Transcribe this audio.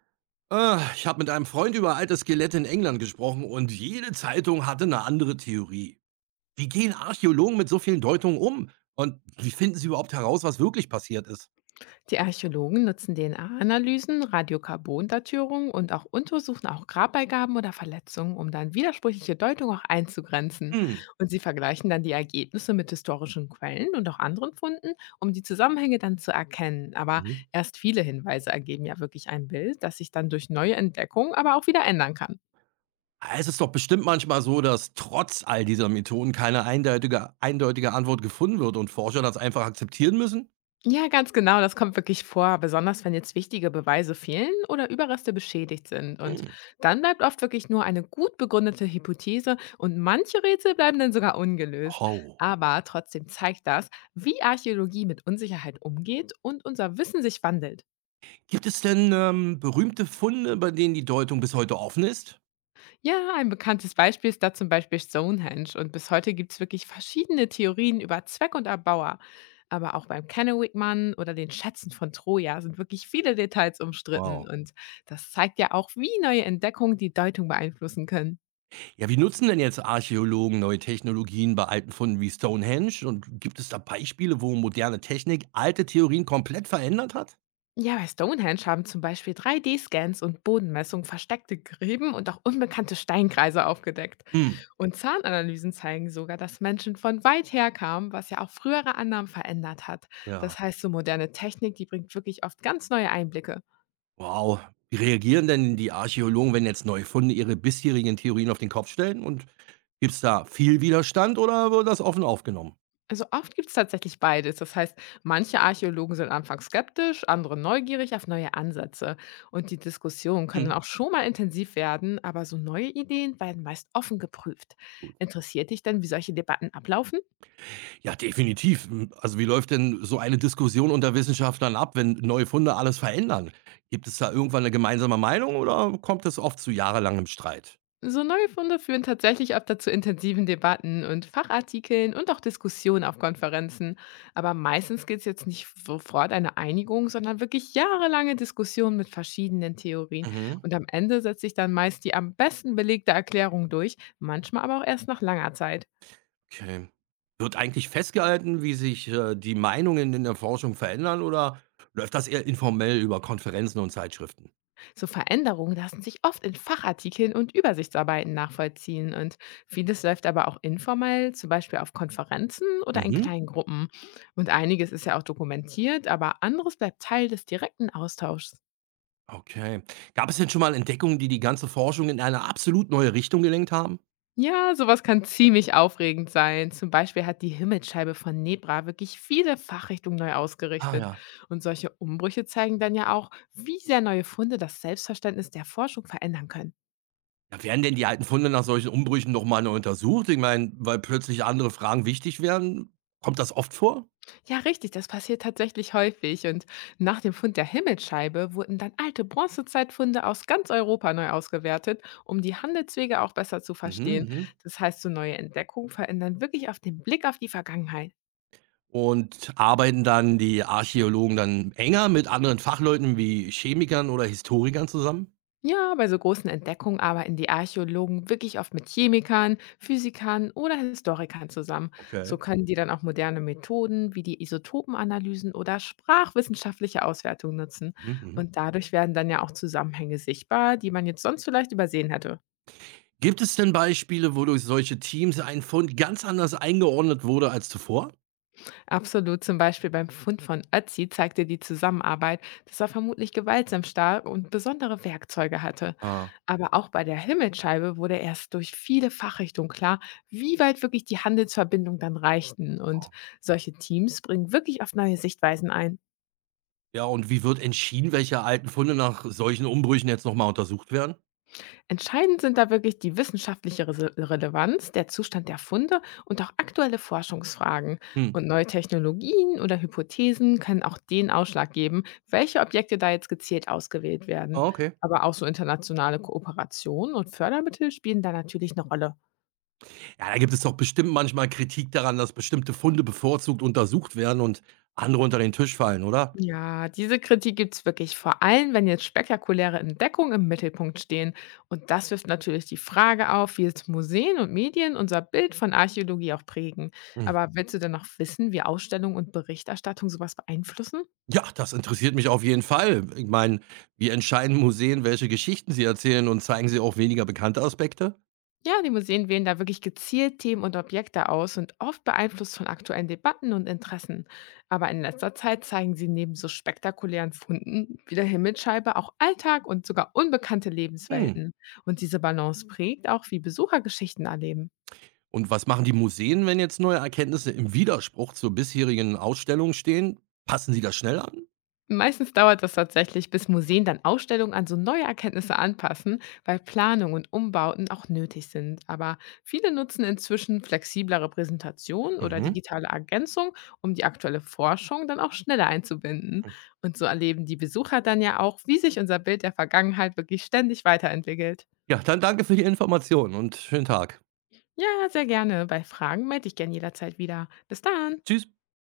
Ich habe mit einem Freund über alte Skelette in England gesprochen und jede Zeitung hatte eine andere Theorie. Wie gehen Archäologen mit so vielen Deutungen um? Und wie finden sie überhaupt heraus, was wirklich passiert ist? Die Archäologen nutzen DNA-Analysen, Radiokarbondatierung und auch untersuchen auch Grabbeigaben oder Verletzungen, um dann widersprüchliche Deutungen auch einzugrenzen. Hm. Und sie vergleichen dann die Ergebnisse mit historischen Quellen und auch anderen Funden, um die Zusammenhänge dann zu erkennen. Aber Mhm. erst viele Hinweise ergeben ja wirklich ein Bild, das sich dann durch neue Entdeckungen aber auch wieder ändern kann. Es ist doch bestimmt manchmal so, dass trotz all dieser Methoden keine eindeutige Antwort gefunden wird und Forscher das einfach akzeptieren müssen? Ja, ganz genau, das kommt wirklich vor, besonders wenn jetzt wichtige Beweise fehlen oder Überreste beschädigt sind. Und Hm. dann bleibt oft wirklich nur eine gut begründete Hypothese und manche Rätsel bleiben dann sogar ungelöst. Oh. Aber trotzdem zeigt das, wie Archäologie mit Unsicherheit umgeht und unser Wissen sich wandelt. Gibt es denn berühmte Funde, bei denen die Deutung bis heute offen ist? Ja, ein bekanntes Beispiel ist da zum Beispiel Stonehenge und bis heute gibt es wirklich verschiedene Theorien über Zweck und Erbauer. Aber auch beim Kennewick-Mann oder den Schätzen von Troja sind wirklich viele Details umstritten Wow. und das zeigt ja auch, wie neue Entdeckungen die Deutung beeinflussen können. Ja, wie nutzen denn jetzt Archäologen neue Technologien bei alten Funden wie Stonehenge? Und gibt es da Beispiele, wo moderne Technik alte Theorien komplett verändert hat? Ja, bei Stonehenge haben zum Beispiel 3D-Scans und Bodenmessungen versteckte Gräben und auch unbekannte Steinkreise aufgedeckt. Hm, Und Zahnanalysen zeigen sogar, dass Menschen von weit her kamen, was ja auch frühere Annahmen verändert hat. ja. Das heißt, so moderne Technik, die bringt wirklich oft ganz neue Einblicke. Wow. Wie reagieren denn die Archäologen, wenn jetzt neue Funde ihre bisherigen Theorien auf den Kopf stellen? Und gibt es da viel Widerstand oder wird das offen aufgenommen? Also oft gibt es tatsächlich beides. Das heißt, manche Archäologen sind anfangs skeptisch, andere neugierig auf neue Ansätze. Und die Diskussionen können Hm. auch schon mal intensiv werden, aber so neue Ideen werden meist offen geprüft. Gut. Interessiert dich denn, wie solche Debatten ablaufen? Ja, definitiv. Hm, also wie läuft denn so eine Diskussion unter Wissenschaftlern ab, wenn neue Funde alles verändern? Gibt es da irgendwann eine gemeinsame Meinung oder kommt es oft zu jahrelangem Streit? So neue Funde führen tatsächlich oft dazu intensiven Debatten und Fachartikeln und auch Diskussionen auf Konferenzen. Aber meistens geht es jetzt nicht sofort eine Einigung, sondern wirklich jahrelange Diskussionen mit verschiedenen Theorien. Mhm. Und am Ende setzt sich dann meist die am besten belegte Erklärung durch, manchmal aber auch erst nach langer Zeit. Okay. Wird eigentlich festgehalten, wie sich die Meinungen in der Forschung verändern oder läuft das eher informell über Konferenzen und Zeitschriften? So Veränderungen lassen sich oft in Fachartikeln und Übersichtsarbeiten nachvollziehen und vieles läuft aber auch informell, zum Beispiel auf Konferenzen oder in Mhm. kleinen Gruppen. Und einiges ist ja auch dokumentiert, aber anderes bleibt Teil des direkten Austauschs. Okay. Gab es denn schon mal Entdeckungen, die die ganze Forschung in eine absolut neue Richtung gelenkt haben? Ja, sowas kann ziemlich aufregend sein. Zum Beispiel hat die Himmelsscheibe von Nebra wirklich viele Fachrichtungen neu Ah ausgerichtet. ja. Und solche Umbrüche zeigen dann ja auch, wie sehr neue Funde das Selbstverständnis der Forschung verändern können. Ja, werden denn die alten Funde nach solchen Umbrüchen noch mal neu untersucht? Ich meine, weil plötzlich andere Fragen wichtig werden, kommt das oft vor? Ja, richtig, das passiert tatsächlich häufig. Und nach dem Fund der Himmelsscheibe wurden dann alte Bronzezeitfunde aus ganz Europa neu ausgewertet, um die Handelswege auch besser zu Mhm, verstehen. mhm. Das heißt, so neue Entdeckungen verändern wirklich auf den Blick auf die Vergangenheit. Und arbeiten dann die Archäologen dann enger mit anderen Fachleuten wie Chemikern oder Historikern zusammen? Ja, bei so großen Entdeckungen arbeiten die Archäologen wirklich oft mit Chemikern, Physikern oder Historikern zusammen. Okay. So können die dann auch moderne Methoden wie die Isotopenanalysen oder sprachwissenschaftliche Auswertung nutzen. Mhm. Und dadurch werden dann ja auch Zusammenhänge sichtbar, die man jetzt sonst vielleicht übersehen hätte. Gibt es denn Beispiele, wo durch solche Teams ein Fund ganz anders eingeordnet wurde als zuvor? Absolut, zum Beispiel beim Fund von Ötzi zeigte die Zusammenarbeit, dass er vermutlich gewaltsam starb und besondere Werkzeuge hatte. Ah. Aber auch bei der Himmelsscheibe wurde erst durch viele Fachrichtungen klar, wie weit wirklich die Handelsverbindungen dann reichten. Und solche Teams bringen wirklich oft neue Sichtweisen ein. Ja, und wie wird entschieden, welche alten Funde nach solchen Umbrüchen jetzt nochmal untersucht werden? Entscheidend sind da wirklich die wissenschaftliche Relevanz, der Zustand der Funde und auch aktuelle Forschungsfragen. Hm. Und neue Technologien oder Hypothesen können auch den Ausschlag geben, welche Objekte da jetzt gezielt ausgewählt Ah, werden. okay. Aber auch so internationale Kooperationen und Fördermittel spielen da natürlich eine Rolle. Ja, da gibt es doch bestimmt manchmal Kritik daran, dass bestimmte Funde bevorzugt untersucht werden und andere unter den Tisch fallen, oder? Ja, diese Kritik gibt's wirklich vor allem, wenn jetzt spektakuläre Entdeckungen im Mittelpunkt stehen. Und das wirft natürlich die Frage auf, wie jetzt Museen und Medien unser Bild von Archäologie auch prägen. Hm. Aber willst du denn noch wissen, wie Ausstellungen und Berichterstattung sowas beeinflussen? Ja, das interessiert mich auf jeden Fall. Ich meine, wie entscheiden Museen, welche Geschichten sie erzählen und zeigen sie auch weniger bekannte Aspekte? Ja, die Museen wählen da wirklich gezielt Themen und Objekte aus und oft beeinflusst von aktuellen Debatten und Interessen. Aber in letzter Zeit zeigen sie neben so spektakulären Funden wie der Himmelsscheibe auch Alltag und sogar unbekannte Hm. Lebenswelten. Und diese Balance prägt auch, wie Besucher Geschichten erleben. Und was machen die Museen, wenn jetzt neue Erkenntnisse im Widerspruch zur bisherigen Ausstellung stehen? Passen sie das schnell an? Meistens dauert das tatsächlich, bis Museen dann Ausstellungen an so neue Erkenntnisse anpassen, weil Planung und Umbauten auch nötig sind. Aber viele nutzen inzwischen flexiblere Präsentationen oder Mhm. digitale Ergänzung, um die aktuelle Forschung dann auch schneller einzubinden. Und so erleben die Besucher dann ja auch, wie sich unser Bild der Vergangenheit wirklich ständig weiterentwickelt. Ja, dann danke für die Information und schönen Tag. Ja, sehr gerne. Bei Fragen melde ich gerne jederzeit wieder. Bis dann. Tschüss.